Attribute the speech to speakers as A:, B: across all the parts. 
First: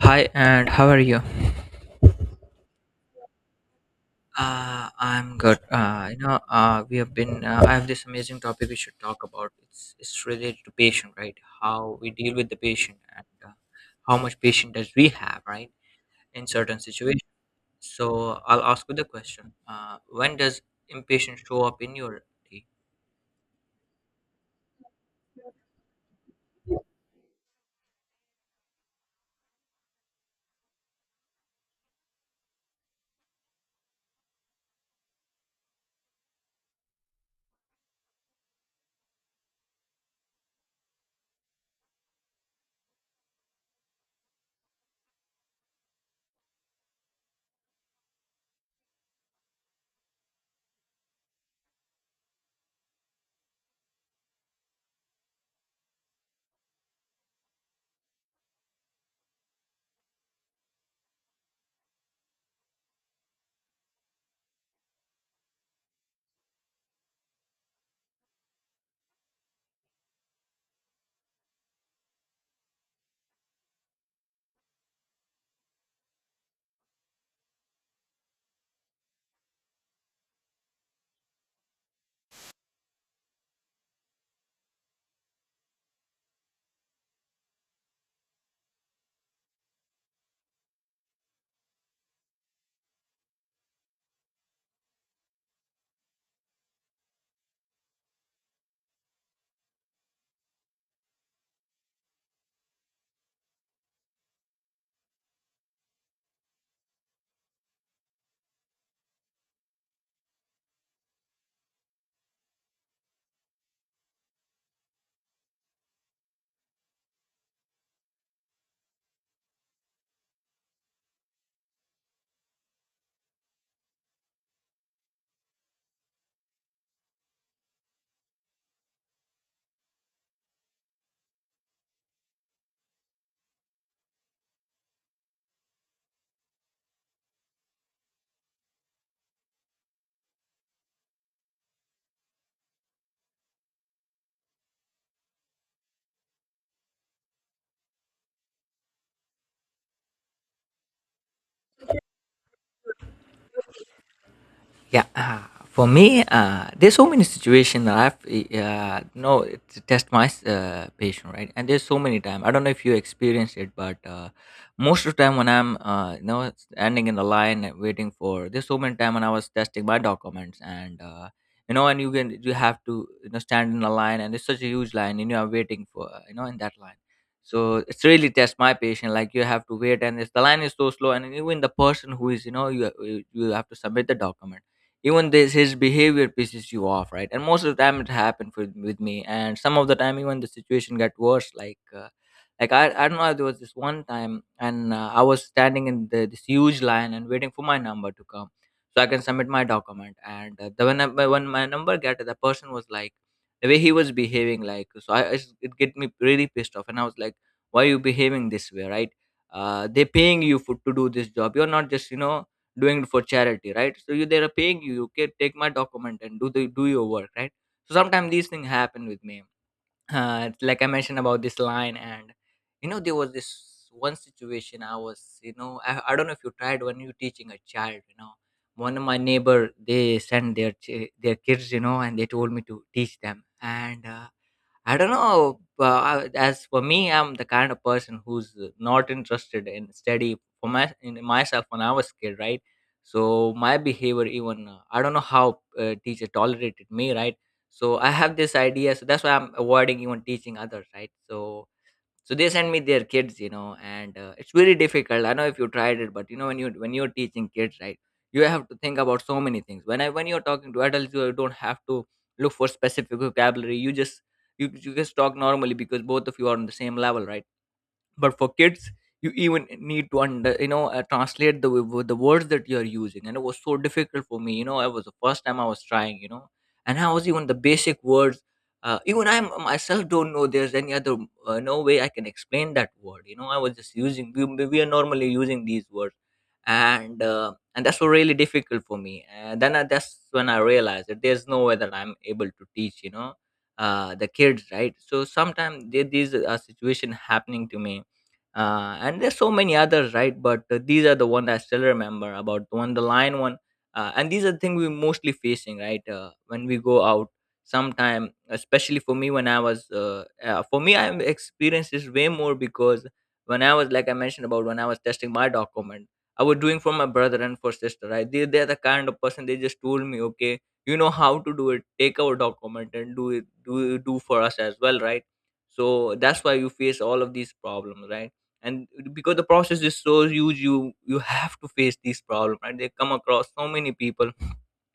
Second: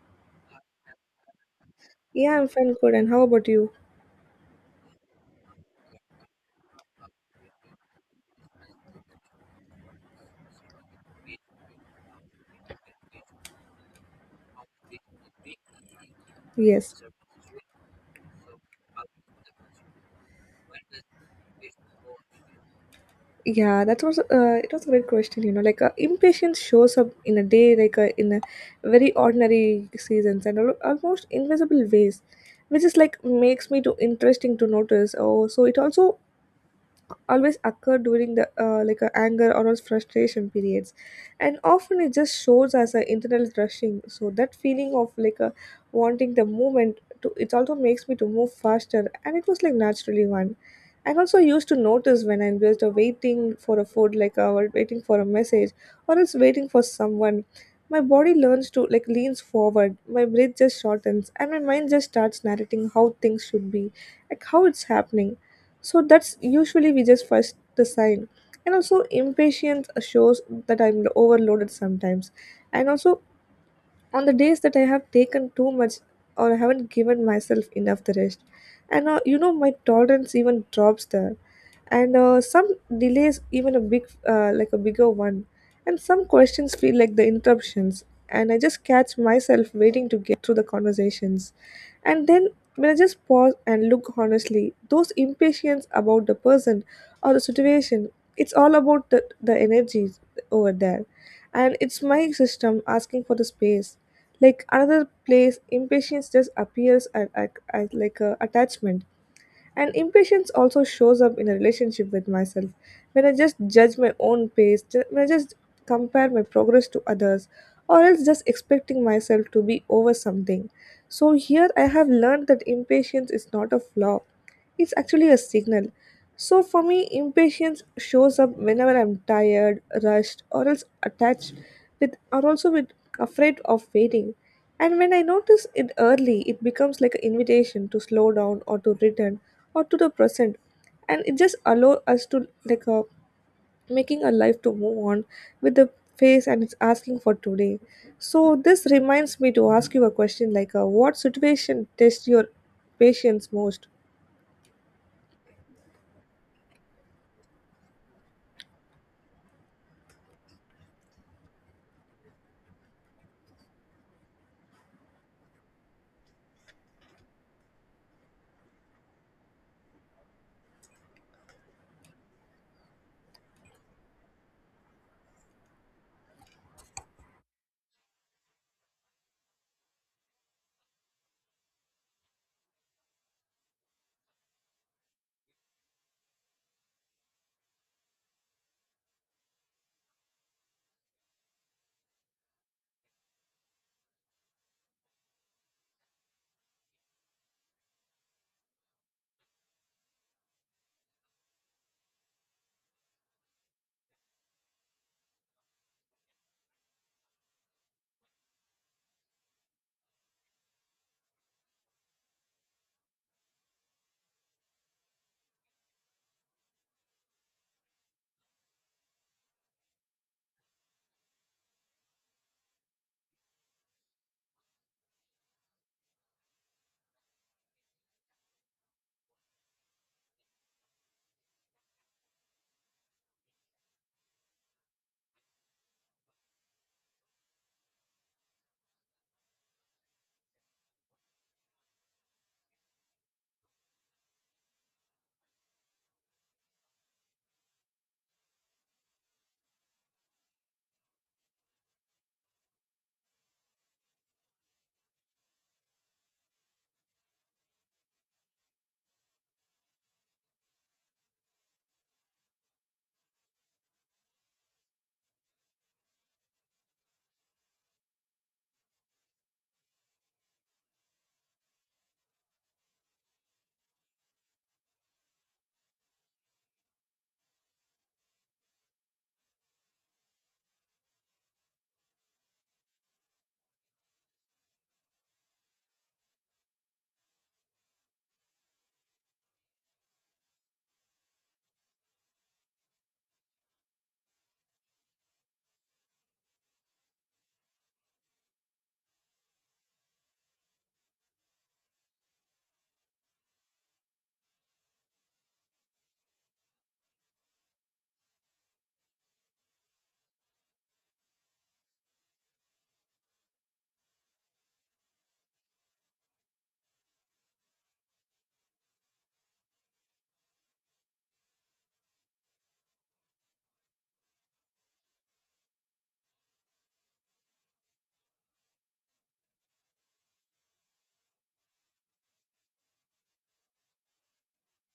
A: Hi, and how are you?
B: Yeah, I'm fine, good. And how about you?
A: I'm good. We have been. I have this amazing topic we should talk about. It's related to patient, right? How we deal with the patient and how much patient does we have, right? In certain
B: Yes.
A: situations. So I'll ask you the question. When does impatience show up in your day?
B: Yeah, that was it was a great question. You know, impatience shows up in a day, in a very ordinary seasons and almost invisible ways, which is like makes me too interesting to notice. Oh, so it also always occur during the like a anger or a frustration periods, and often it just shows as an internal rushing, so that feeling of like a wanting the movement to it also makes me to move faster, and it was like naturally one. And also used to notice when I'm just waiting for a food, or waiting for a message or it's waiting for someone. My body learns to like leans forward, my breath just shortens, and my mind just starts narrating how things should be, like how it's happening. So that's usually we just first the sign. And also impatience shows that I'm overloaded sometimes. And also on the days that I have taken too much or I haven't given myself enough the rest. And you know, my tolerance even drops there. And some delays, even a big, like a bigger one. And some questions feel like the interruptions. And I just catch myself waiting to get through the conversations. And then when I just pause and look honestly, those impatience about the person or the situation, it's all about the energy over there. And it's my system asking for the space. Like another place impatience just appears as like a attachment. And impatience also shows up in a relationship with myself when I just judge my own pace, when I just compare my progress to others, or else just expecting myself to be over something. So here I have learned that impatience is not a flaw, it's actually a signal. So for me impatience shows up whenever I'm tired, rushed, or else attached with, or also with afraid of waiting. And when I notice it early, it becomes like an invitation to slow down or to return or to the present. And it just allows us to making a life to move on with the face, and it's asking for today. So this reminds me to ask you a question, what situation tests your patience most?
A: Yeah, for me, there's so many situations that I've no to test my patient, right, and there's so many time. I don't know if you experienced it, but most of the time when I'm standing in the line and waiting for, there's so many time when I was testing my documents and. And you have to stand in the line, and it's such a huge line, and you are waiting for in that line. So it's really test my patient. Like you have to wait, and if the line is so slow, and even the person who is, you have to submit the document, even this his behavior pisses you off, right. And most of the time it happened with me, and some of the time even the situation got worse, like like I don't know, there was this one time. And I was standing in this huge line and waiting for my number to come so I can submit my document. And when my number got, the person was like, the way he was behaving, like, so it get me really pissed off. And I was like, why are you behaving this way, right? They're paying you for to do this job. You're not just doing it for charity, right? So you they're paying you. You can take my document and do your work, right? So sometimes these things happen with me. Like I mentioned about this line. And there was this one situation. I was, you know, I don't know if you tried when you teaching a child. One of my neighbor, they sent their kids, and they told me to teach them, and I don't know. As for me, I'm the kind of person who's not interested in study for my in myself when I was kid, right? So my behavior, even I don't know how teacher tolerated me, right? So I have this idea, so that's why I'm avoiding even teaching others, right? So they send me their kids, and it's very difficult. I know if you tried it, but when you're teaching kids, right. You have to think about so many things. When you're talking to adults, you don't have to look for specific vocabulary. You just talk normally, because both of you are on the same level, right. But for kids, you even need to under you know translate the words that you're using. And it was so difficult for me. It was the first time I was trying. And I was, even the basic words, even I myself don't know there's any other no way I can explain that word. I was just using, we are normally using these words. And that's what really difficult for me. And then that's when I realized that there's no way that I'm able to teach the kids, right. So sometimes these are situation happening to me. And there's so many others, right, but these are the one I still remember, about the one, the lion one. And these are the things we mostly facing, right, when we go out sometime. Especially for me, I experienced this way more, because when I was, like I mentioned, about when I was testing my document. I was doing for my brother and for sister, right. They're the kind of person. They just told me, okay, you know how to do it, take our document and do it, do for us as well, right. So that's why you face all of these problems, right. And because the process is so huge, you have to face these problems, right. They come across so many people.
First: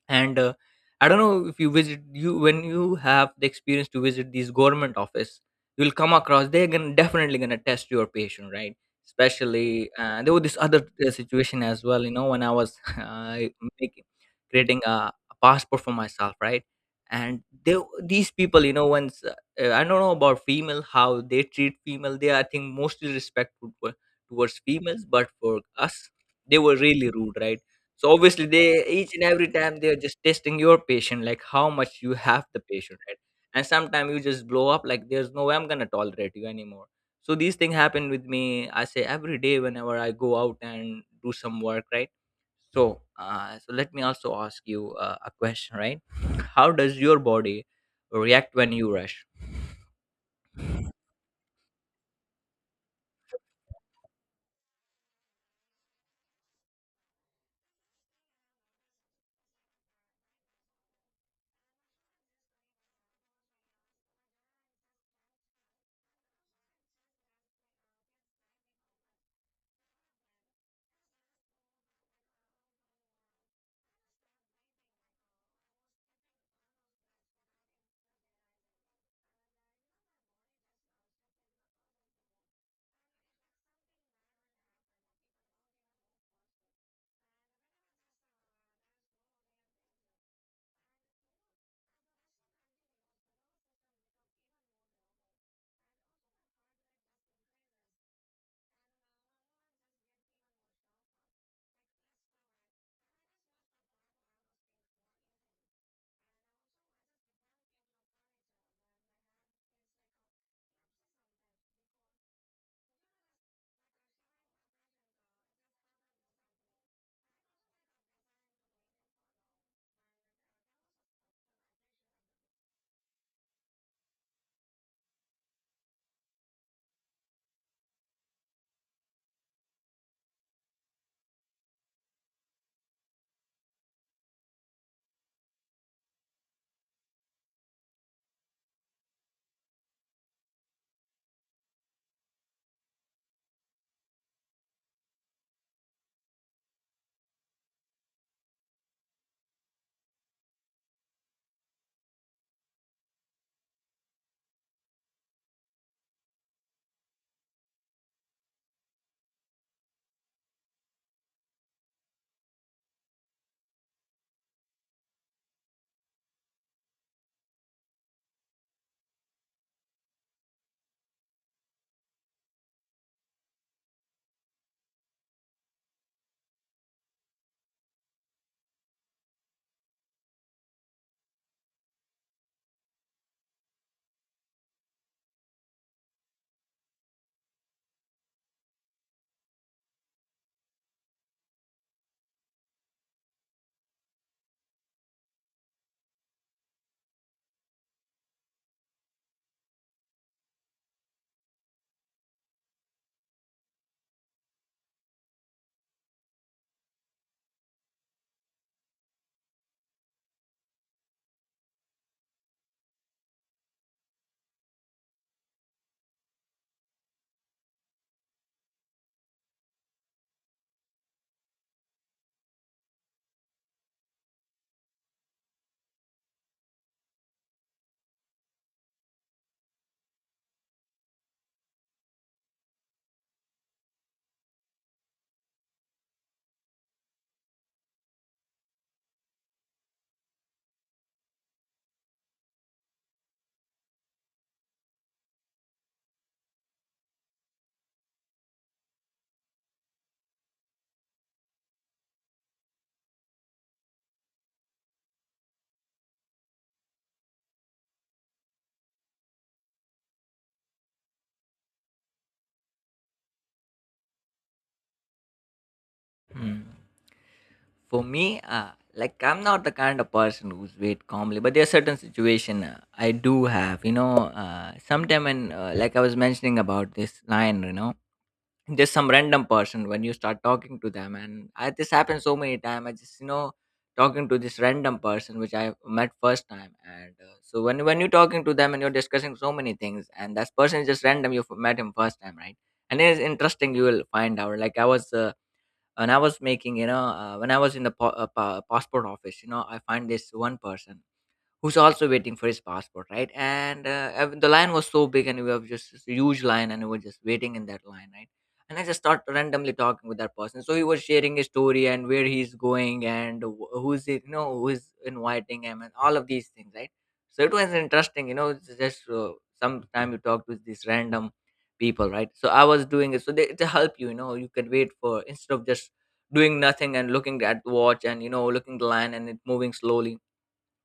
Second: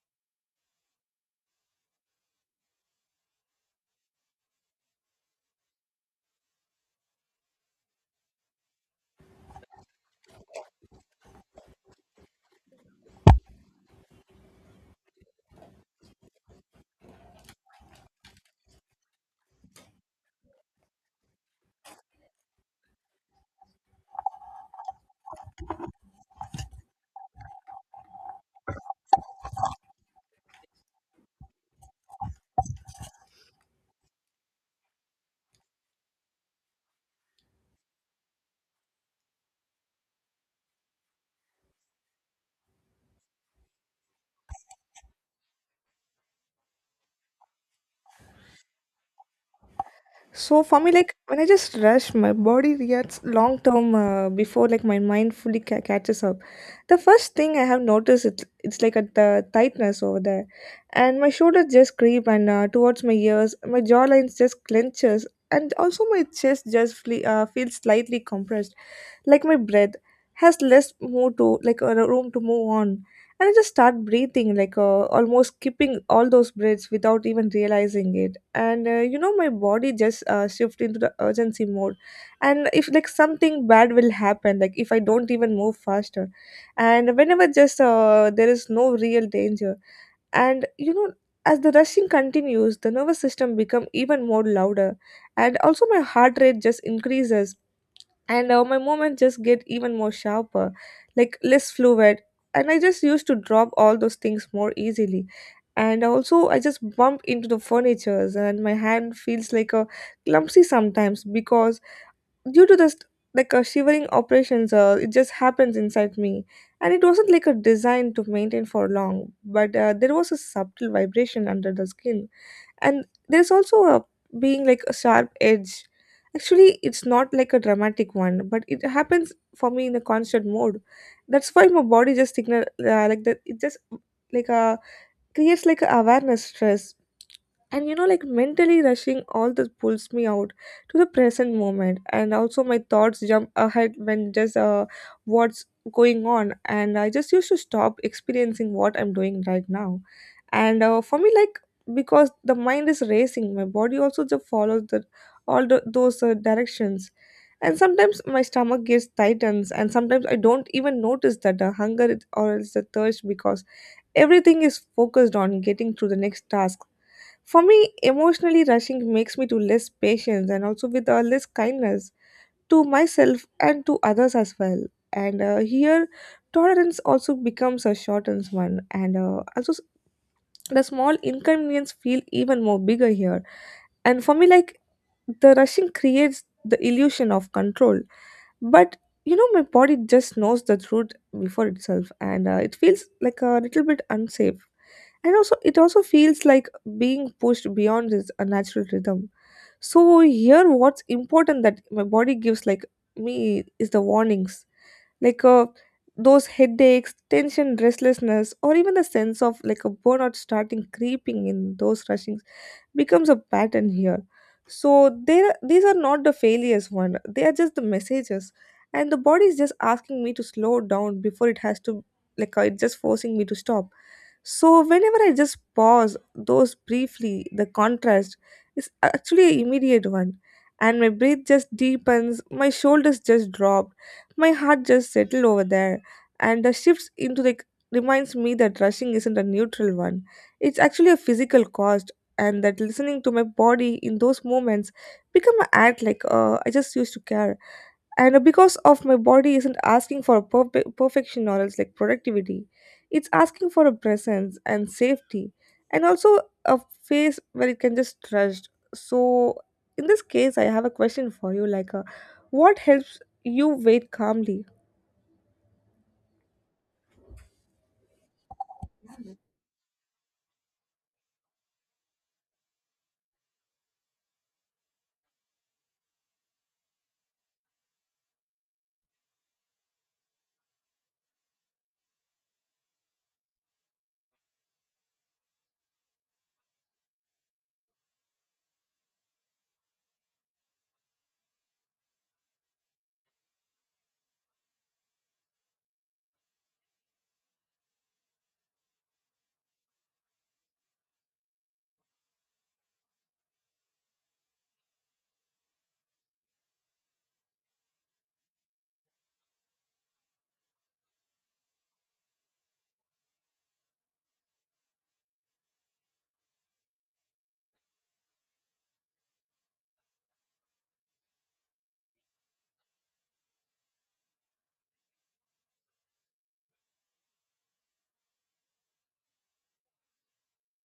A: And I don't know if you when you have the experience to visit these government office. You'll come across, definitely going to test your patient, right. Especially, there was this other situation as well. When I was making creating a passport for myself, right. And these people, once, I don't know about female how they treat female. I think mostly respectful towards females. But for us, they were really rude, right. So obviously, they each and every time, they are just testing your patient, like how much you have the patient, right? And sometimes you just blow up, like there's no way I'm gonna tolerate you anymore. So these things happen with me. I say every day whenever I go out and do some work, right? So let me also ask you a question, right? How does your body react when you rush?
B: So for me, like when I just rush, my body reacts long term before like my mind fully catches up. The first thing I have noticed, it's like a the tightness over there, and my shoulders just creep and towards my ears, my jawline just clenches, and also my chest just feels slightly compressed, like my breath has less more to like a room to move on, and I just start breathing, almost skipping all those breaths without even realizing it. And you know, my body just shift into the urgency mode. And if like something bad will happen, like if I don't even move faster, and whenever just there is no real danger, and you know. As the rushing continues, the nervous system become even more louder, and also my heart rate just increases, and my movement just get even more sharper, like less fluid. And I just used to drop all those things more easily, and also I just bump into the furnitures, and my hand feels like a clumsy sometimes because due to this like a shivering operations it just happens inside me. And it wasn't like a design to maintain for long, but there was a subtle vibration under the skin. And there's also a being like a sharp edge. Actually it's not like a dramatic one, but it happens for me in a constant mode. That's why my body just signal like that it just like uh creates like a awareness stress. And you know, like mentally rushing all that pulls me out to the present moment, and also my thoughts jump ahead when just what's going on, and I just used to stop experiencing what I'm doing right now. And for me, like because the mind is racing, my body also just follows the all the, those directions. And sometimes my stomach gets tightens, and sometimes I don't even notice that the hunger or it's the thirst, because everything is focused on getting to the next task. For me, emotionally rushing makes me to less patience, and also with less kindness to myself and to others as well. And here, tolerance also becomes a shortened one, and also the small inconvenience feel even more bigger here. And for me, like the rushing creates the illusion of control, but you know my body just knows the truth before itself, and it feels like a little bit unsafe. And also, it also feels like being pushed beyond this unnatural rhythm. So here, what's important that my body gives, like me, is the warnings, like uh, those headaches, tension, restlessness, or even a sense of like a burnout starting creeping in those rushings becomes a pattern here. So there, these are not the failures one; they are just the messages, and the body is just asking me to slow down before it has to, it's just forcing me to stop. So, whenever I just pause those briefly, the contrast is actually an immediate one. And my breath just deepens, my shoulders just drop, my heart just settled over there. And the shifts into the reminds me that rushing isn't a neutral one. It's actually a physical cost, and that listening to my body in those moments become an act I just used to care. And because of my body isn't asking for perfection or else like productivity, it's asking for a presence and safety, and also a face where it can just trust. So in this case I have a question for you, what helps you wait calmly?
A: Hmm. For me, like I'm not the kind of person who's wait calmly, but there are certain situation, I do have. You know, sometime when like I was mentioning about this line, just some random person when you start talking to them. This happened so many time. I just, talking to this random person which I met first time, and so when you're talking to them and you're discussing so many things. And that person is just random, met him first time, right? And it is interesting. You will find out. Like I was. When I was in the passport office, I find this one person who's also waiting for his passport, right. And the line was so big, and we have just this huge line, and we were just waiting in that line, right. And I just start randomly talking with that person. So he was sharing his story and where he's going, and who's it, who's inviting him, and all of these things, right. So it was interesting. It's Just sometime you talk with these random people, right. So I was doing it so to help you, you know. You can wait for instead of just doing nothing and looking at watch, and looking the line and it moving slowly.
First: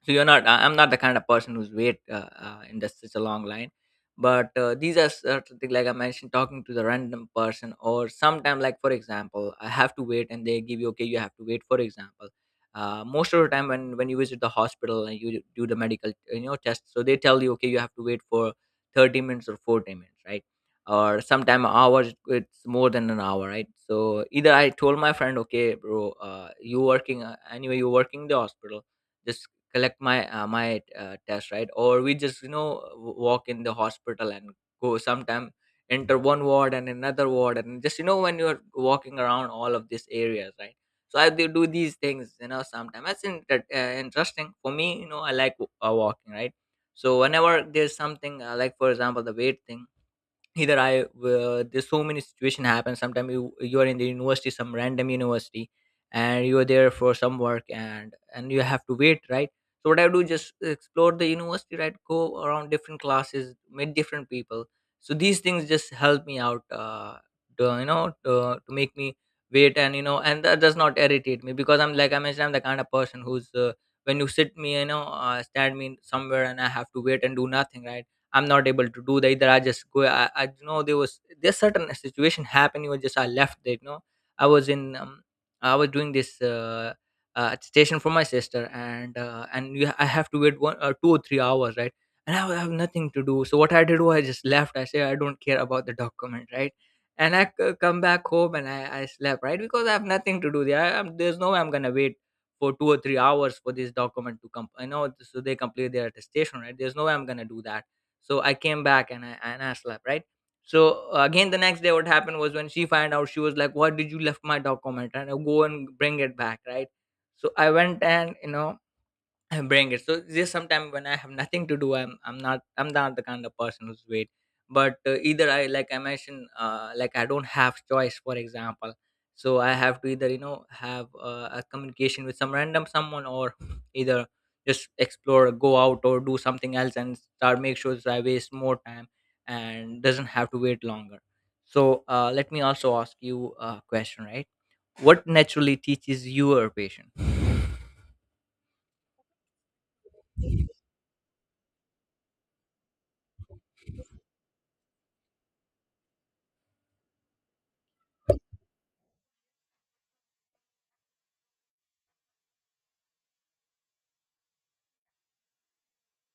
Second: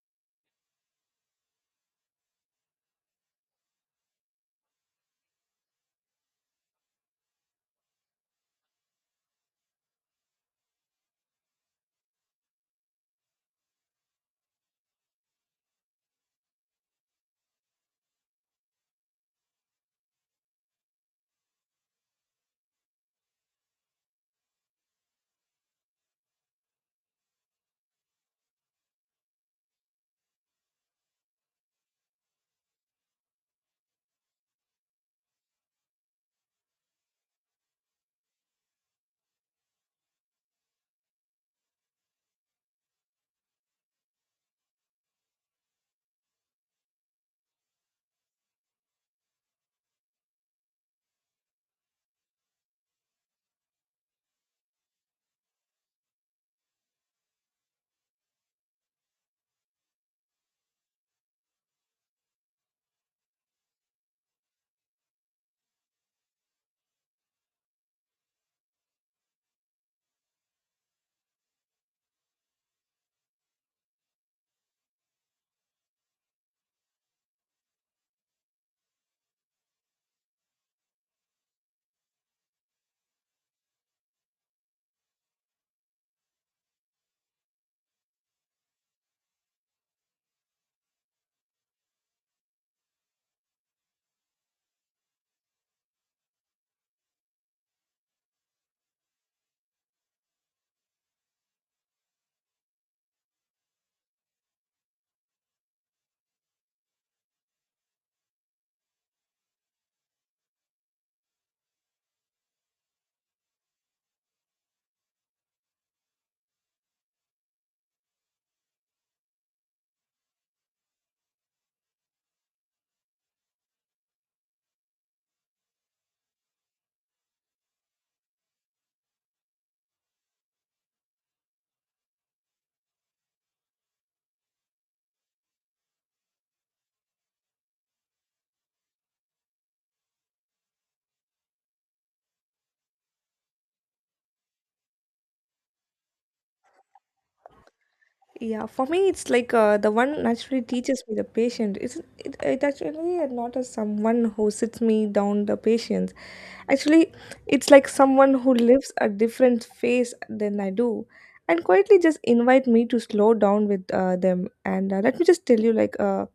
A: So you're not I- I'm not the kind of person who's wait, in such a long line. But these are certain things, like I mentioned, talking to the random person, or sometime, like for example, I have to wait and they give you, okay, you have to wait, for example, most of the time when you visit the hospital and you do the medical, test. So they tell you, okay, you have to wait for 30 minutes or 40 minutes, right. Or sometime hours, it's more than an hour, right. So either I told my friend, okay, bro, you working anyway, you're working in the hospital, just collect my test, right. Or we just, walk in the hospital, and go sometime enter one ward and another ward, and just, when you're walking around all of these areas, right. So I do these things, sometimes that's interesting for me, I like walking, right. So whenever there's something, like for example the weight thing, either I, there's so many situation happen sometimes, you are in the university, some random university, and you are there for some work, and you have to wait, right. So what I do, just explore the university, right, go around different classes, meet different people. So these things just help me out, to, you know to, to make me wait. And, and that does not irritate me. Because I'm, like I mentioned, I'm the kind of person who's, when you sit me, stand me somewhere, and I have to wait and do nothing, right. I'm not able to do that. Either I just go, I there's certain situation happened, was just I left it. i was in um, I was doing this station for my sister and I have to wait one 2 or 3 hours, right? And I have nothing to do. So what I did was I just left. I say I don't care about the document, right? And come back home and I slept, right? Because I have nothing to do there. I, am There's no way I'm gonna wait for 2 or 3 hours for this document to come. I know, so they complete their attestation, right? There's no way I'm gonna do that. So I came back and I slept, right? So again, the next day what happened was when she found out, she was like, what did you left my document, and I go and bring it back, right? So I went and I bring it. So just sometime when I have nothing to do, I'm not the kind of person who's wait. But either I, like I mentioned, like I don't have choice. For example, so I have to either you know have a communication with some random someone, or either just explore, go out, or do something else and start make sure that I waste more time and doesn't have to wait longer. So let me also ask you a question, right? What naturally teaches you your patient?
B: Yeah, for me, it's the one naturally teaches me the patient. It's it actually not as someone who sits me down the patients. Actually, it's like someone who lives a different phase than I do, and quietly just invite me to slow down with them. And let me just tell you,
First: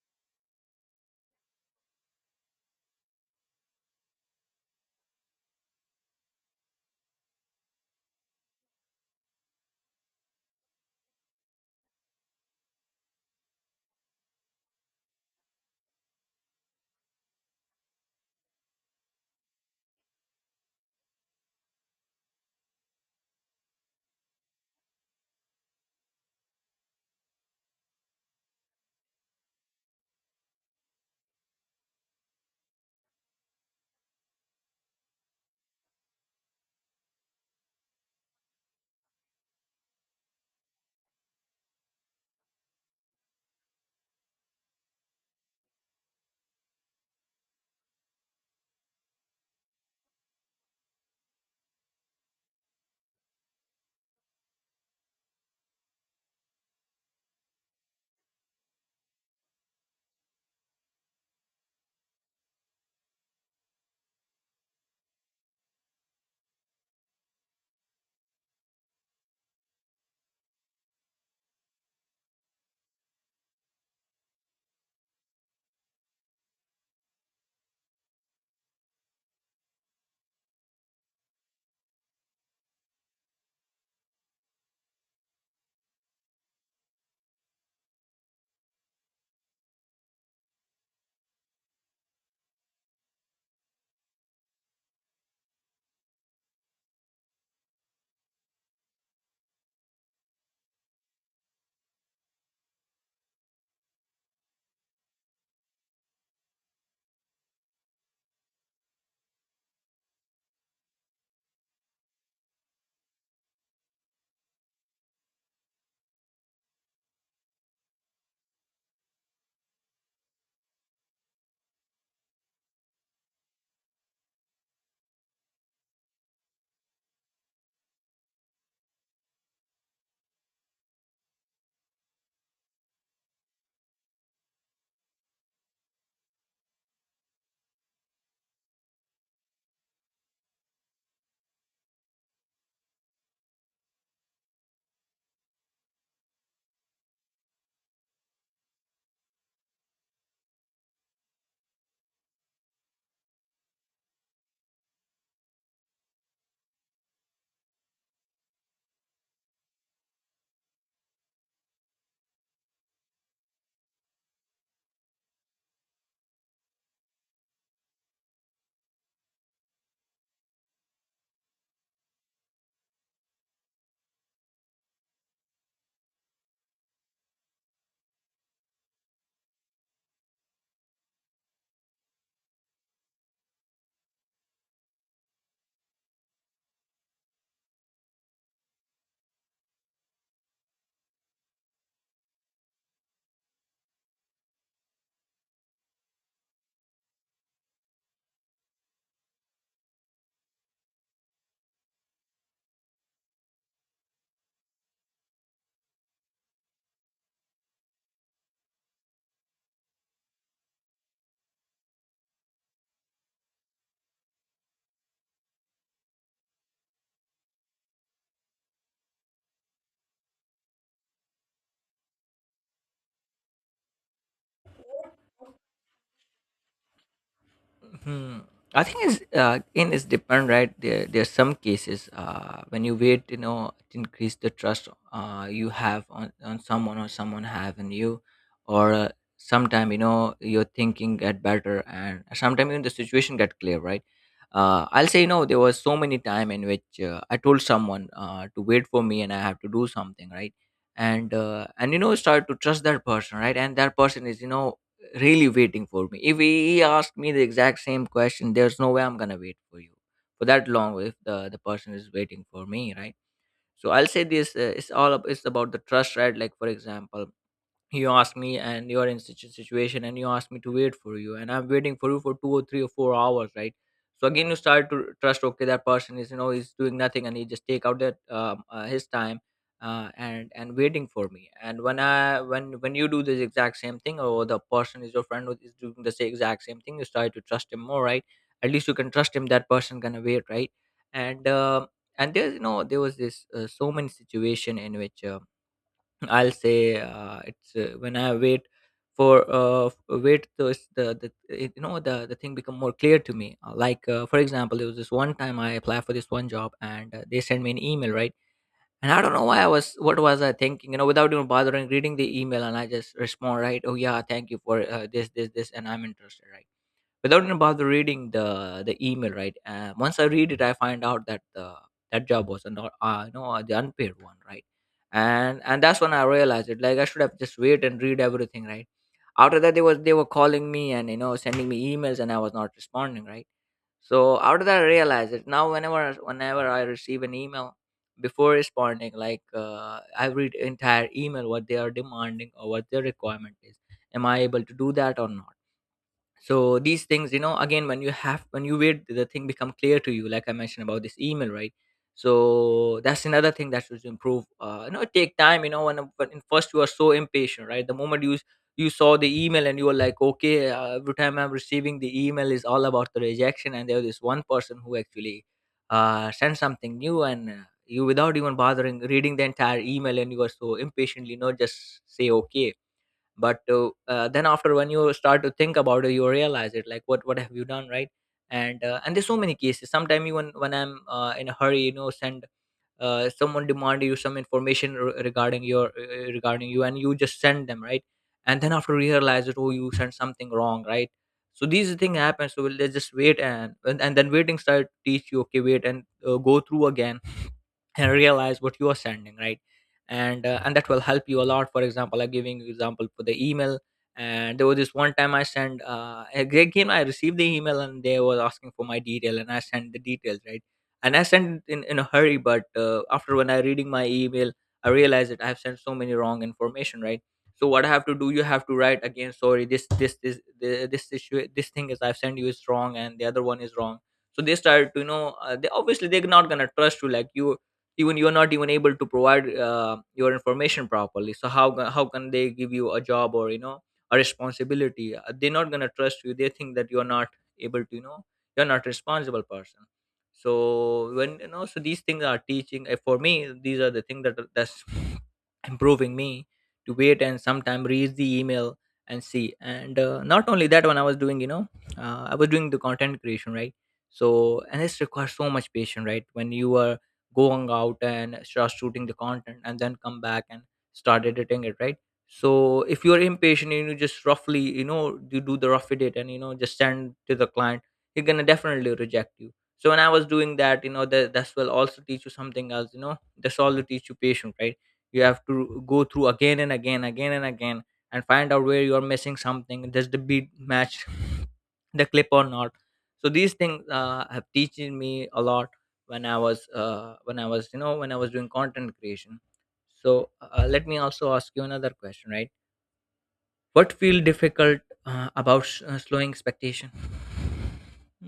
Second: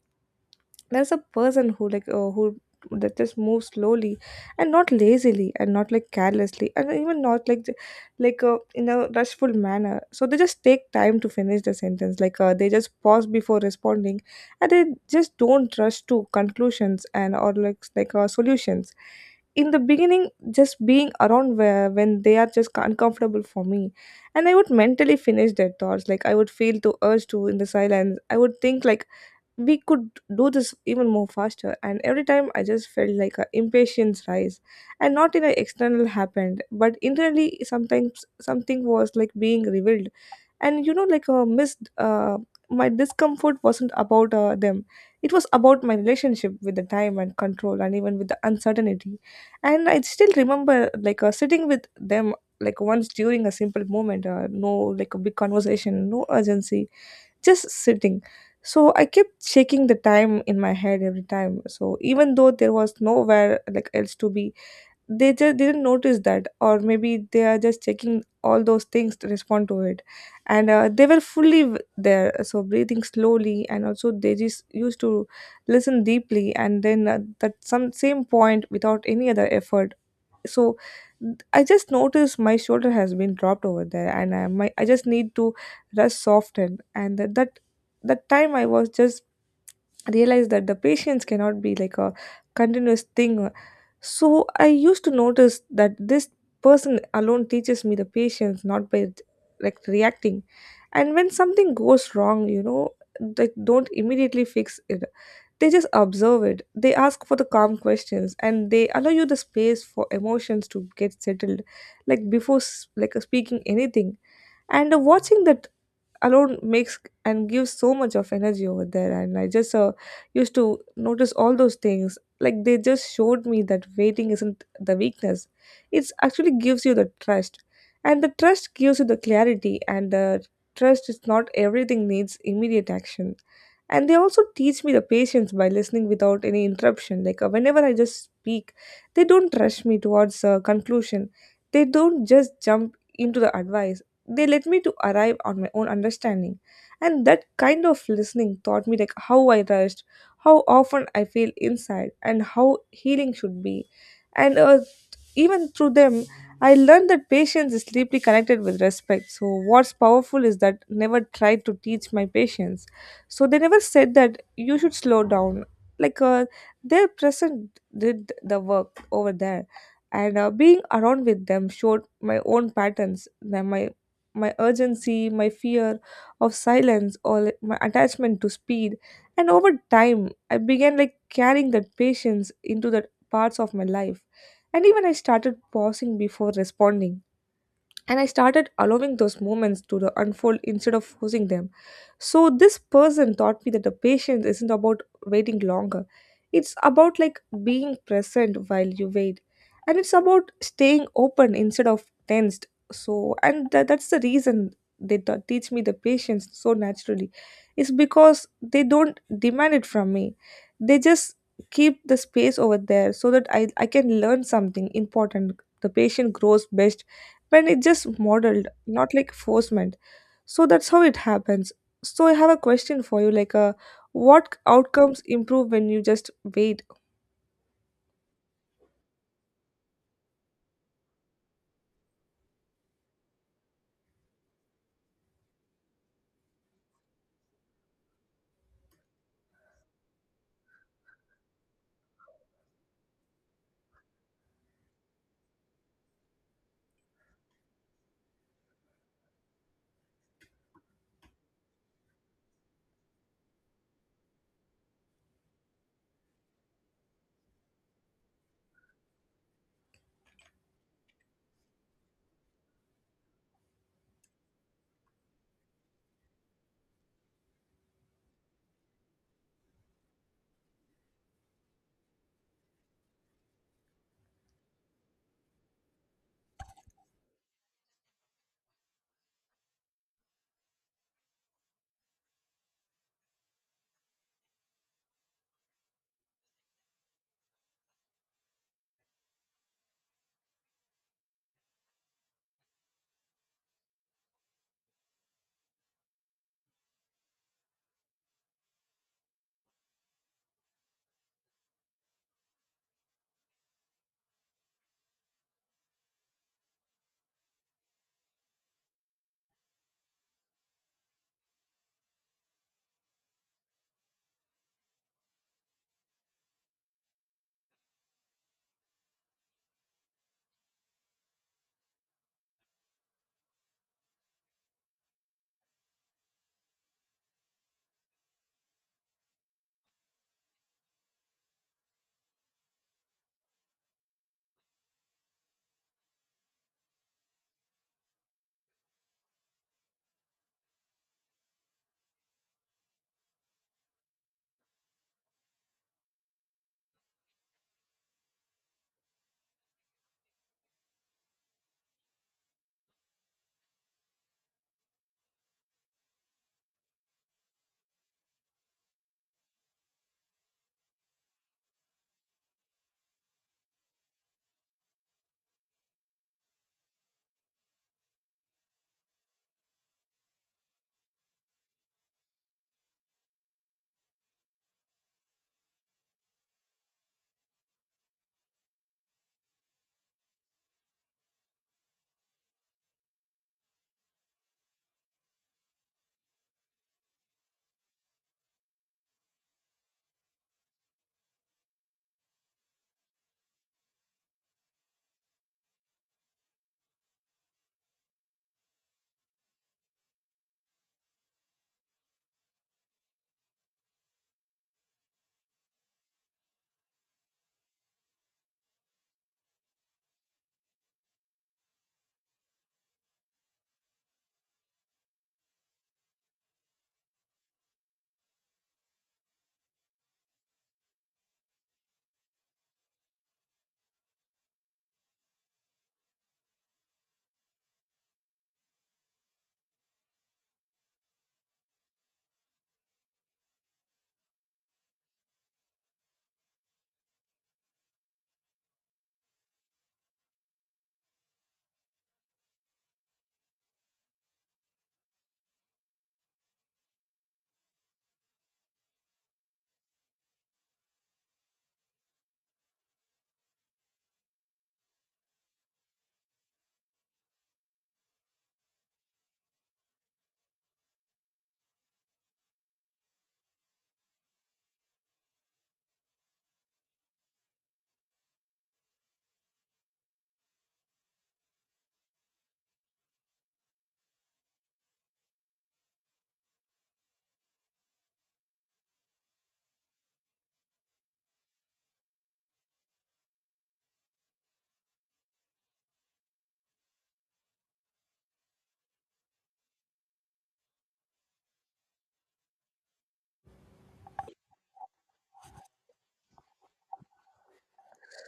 B: there's a person who that just moves slowly, and not lazily, and not like carelessly, and even not like in a rushful manner. So they just take time to finish the sentence, they just pause before responding, and they just don't rush to conclusions and or solutions. In the beginning just being around where when they are just uncomfortable for me, and I would mentally finish their thoughts, like I would feel to urge to in the silence. I would think like we could do this even more faster, and every time I just felt like a impatience rise, and not in an external happened but internally. Sometimes something was like being revealed, and you know like a missed my discomfort wasn't about them. It was about my relationship with the time and control and even with the uncertainty. And I still remember sitting with them, like once during a simple moment no like a big conversation, no urgency, just sitting. So I kept checking the time in my head every time. So even though there was nowhere like else to be, they just didn't notice that, or maybe they are just checking all those things to respond to it. And they were fully there, so breathing slowly, and also they just used to listen deeply, and then that some same point without any other effort. So I just noticed my shoulder has been dropped over there, and I my I just need to rest soften. And that time I was just realized that the patience cannot be like a continuous thing. So I used to notice that this person alone teaches me the patience, not by like reacting. And when something goes wrong, you know, like don't immediately fix it, they just observe it. They ask for the calm questions, and they allow you the space for emotions to get settled, like before speaking anything. And watching that alone makes and gives so much of energy over there, and I just used to notice all those things. Like, they just showed me that waiting isn't the weakness, it's actually gives you the trust, and the trust gives you the clarity, and the trust is not everything needs immediate action. And they also teach me the patience by listening without any interruption. Like, whenever I just speak, they don't rush me towards a conclusion, they don't just jump into the advice, they let me to arrive on my own understanding, and that kind of listening taught me like how I rushed, how often I feel inside, and how healing should be. And even through them, I learned that patience is deeply connected with respect. So, what's powerful is that never tried to teach my patients. So, they never said that you should slow down. Like, uh, their present did the work over there. And being around with them showed my own patterns, that my urgency, my fear of silence, or like, my attachment to speed. And over time, I began like carrying that patience into the parts of my life, and even I started pausing before responding, and I started allowing those moments to the unfold instead of forcing them. So this person taught me that the patience isn't about waiting longer, it's about like being present while you wait, and it's about staying open instead of tensed. So that's the reason they ta teach me the patience so naturally. It's because they don't demand it from me, they just keep the space over there so that I can learn something important. The patient grows best when it's just modeled, not like forcement. So that's how it happens. So I have a question for you. What outcomes improve when you just wait?
A: Hmm. I think it's again, it's depend, right? There are some cases when you wait, you know, to increase the trust you have on someone or someone have in you, or sometime you know you're thinking get better, and sometime even the situation get clear, right? I'll say you know there was so many time in which I told someone to wait for me and I have to do something, right? And and you know start to trust that person, right? And that person is you know really waiting for me. If he asked me the exact same question, there's no way I'm gonna wait for you for that long if the person is waiting for me, right? So I'll say this, it's about the trust, right? Like for example, you asked me and you're in such a situation and you asked me to wait for you and I'm waiting for you for 2 or 3 or 4 hours, right? So again you start to trust, okay, that person is you know he's doing nothing and he just take out that his time and waiting for me. And when I when you do this exact same thing or the person is your friend who is doing the same exact same thing, you start to trust him more, right? At least you can trust him that person gonna wait, right? And and there's you know there was this so many situation in which I'll say it's when I wait for wait those the it, you know the thing become more clear to me. Like for example, there was this one time I applied for this one job and they sent me an email, right? And I don't know why I was what was I thinking, you know, without even bothering reading the email, and I just respond, right? Oh yeah, thank you for this this this, and I'm interested, right? Without even bother reading the email, right? Once I read it, I find out that the that job was not you know, the unpaid one, right? And that's when I realized it, like I should have just wait and read everything, right? After that they were calling me and you know sending me emails and I was not responding, right? So after that I realized it, now whenever I receive an email, before responding, like I read entire email what they are demanding or what their requirement is, am I able to do that or not. So these things you know again when you have when you wait, the thing become clear to you, like I mentioned about this email, right? So that's another thing that should improve, you know take time, you know when in first you are so impatient, right? The moment you saw the email and you were like okay, every time I'm receiving the email is all about the rejection, and there's this one person who actually sent something new and you without even bothering reading the entire email and you are so impatiently you know just say okay. But then after when you start to think about it you realize it, like what have you done, right? And and there's so many cases sometimes even when I'm in a hurry, you know send someone demand you some information regarding your regarding you, and you just send them, right? And then after realize it, oh, you sent something wrong, right? So these things happen, so let's just wait and then waiting start teach you, okay, wait and go through again and realize what you are sending, right? And and that will help you a lot. For example, I'm giving you example for the email. And there was this one time I sent again I received the email and they were asking for my detail and I sent the details, right? And I sent it in a hurry, but after when I reading my email, I realized that I have sent so many wrong information, right? So what I have to do, you have to write again sorry this this this this this thing is I've sent you is wrong and the other one is wrong. So they started to you know they obviously they're not gonna trust you, like you even you're not even able to provide your information properly, so how can they give you a job or you know a responsibility. They're not going to trust you, they think that you're not able to you know you're not responsible person. So when you know so these things are teaching for me these are the things that that's improving me to wait and sometime read the email and see. And not only that, when I was doing you know I was doing the content creation, right? So and this requires so much patience, right? When you are going out and start shooting the content and then come back and start editing it, right? So if you're impatient and you just roughly you know you do the rough edit and you know just send to the client, you're gonna definitely reject you. So when I was doing that you know that that's will also teach you something else, you know that's all teach you patience, right? You have to go through again and again and find out where you're missing something, does the beat match the clip or not. So these things have teaching me a lot when I was when I was you know when I was doing content creation. So let me also ask you another question, right? What feel difficult about slowing expectation?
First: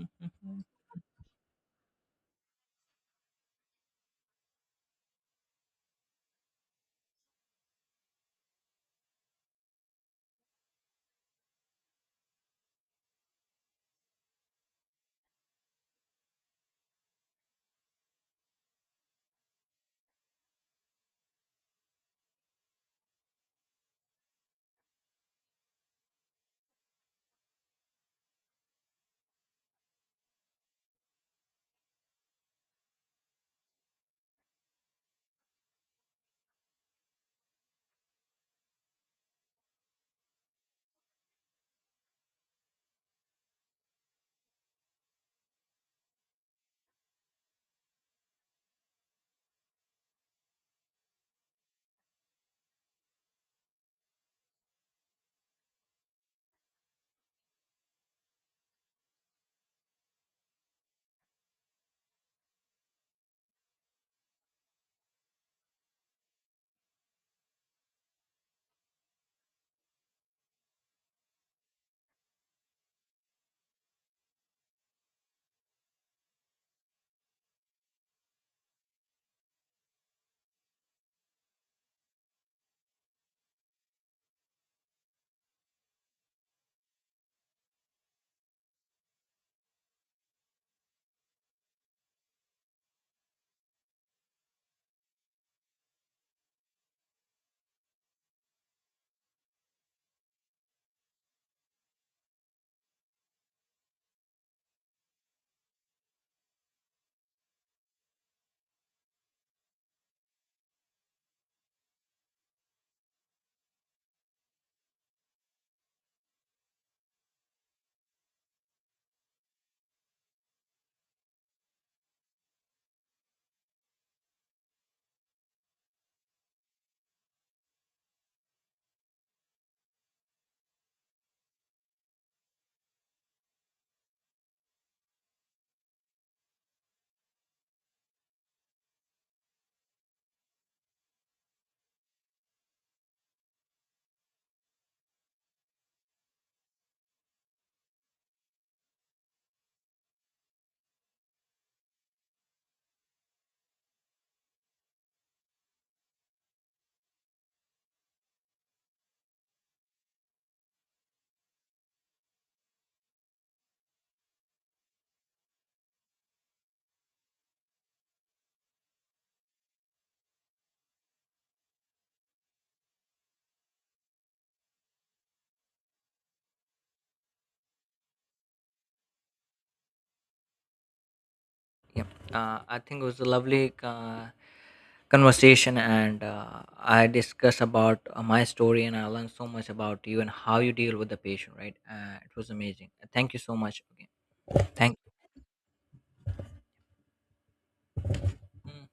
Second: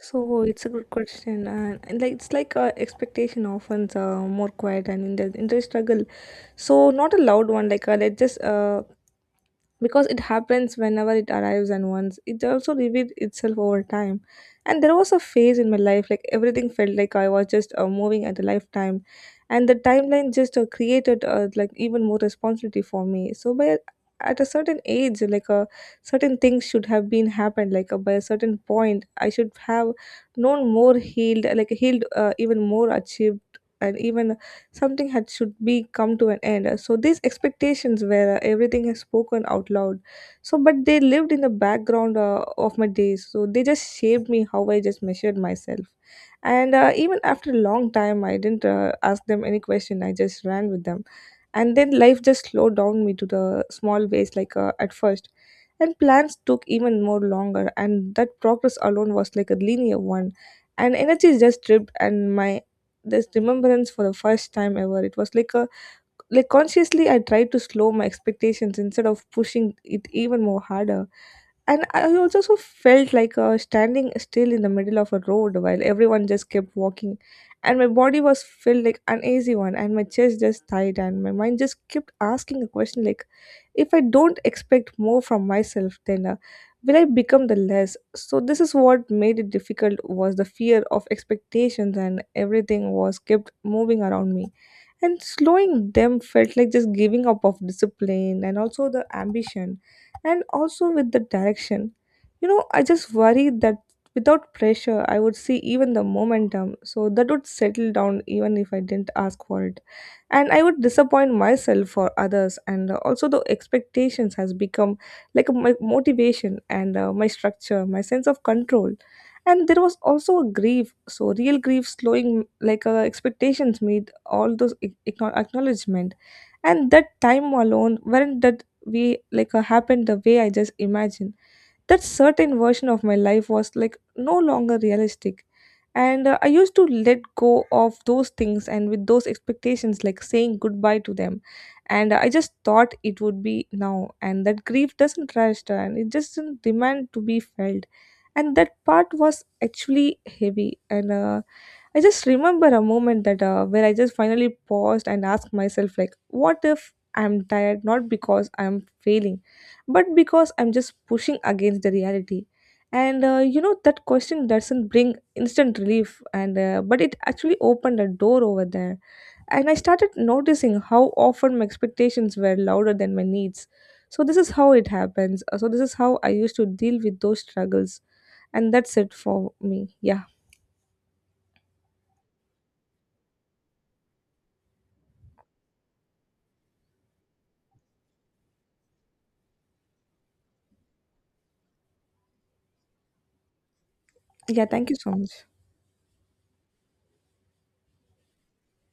B: So it's a good question, and like it's like expectation often more quiet and in the struggle. So not a loud one. Let's just because it happens whenever it arrives, and once it also revealed itself over time. And there was a phase in my life like everything felt like I was just moving at a lifetime, and the timeline just created like even more responsibility for me. So by at a certain age, like a certain things should have been happened. By a certain point I should have known more healed, like healed even more achieved, and even something had should be come to an end. So these expectations where everything is spoken out loud, so but they lived in the background of my days. So they just shaped me how I just measured myself. And even after a long time, I didn't ask them any question, I just ran with them. And then life just slowed down me to the small ways, at first, and plans took even more longer, and that progress alone was like a linear one, and energy just dripped. And my this remembrance for the first time ever, it was like a like consciously I tried to slow my expectations instead of pushing it even more harder. And I also so felt like standing still in the middle of a road while everyone just kept walking. And my body was felt like uneasy one, and my chest just tight, and my mind just kept asking a question like if I don't expect more from myself, then will I become the less? So this is what made it difficult was the fear of expectations, and everything was kept moving around me, and slowing them felt like just giving up of discipline and also the ambition, and also with the direction. You know, I just worried that without pressure I would see even the momentum, so that would settle down even if I didn't ask for it, and I would disappoint myself for others. And also the expectations has become like my motivation and my structure, my sense of control. And there was also a grief, so real grief slowing expectations made all those acknowledgement, and that time alone weren't that we like happened the way I just imagined. That certain version of my life was like no longer realistic. And I used to let go of those things and with those expectations like saying goodbye to them. And I just thought it would be now, and that grief doesn't register and it just doesn't demand to be felt, and that part was actually heavy. And I just remember a moment that where I just finally paused and asked myself like what if I'm tired not because I'm failing, but because I'm just pushing against the reality? And you know, that question doesn't bring instant relief, and but it actually opened a door over there. And I started noticing how often my expectations were louder than my needs. So this is how it happens. So this is how I used to deal with those struggles, and that's it for me. Yeah,
A: Yeah, I think it was a lovely uh, conversation, and I discussed about my story and I learned so much about you and how you deal with the patient, right? It was amazing. Thank you so much again,
B: yeah, thank you
A: thank
B: so much.
A: you. Mm.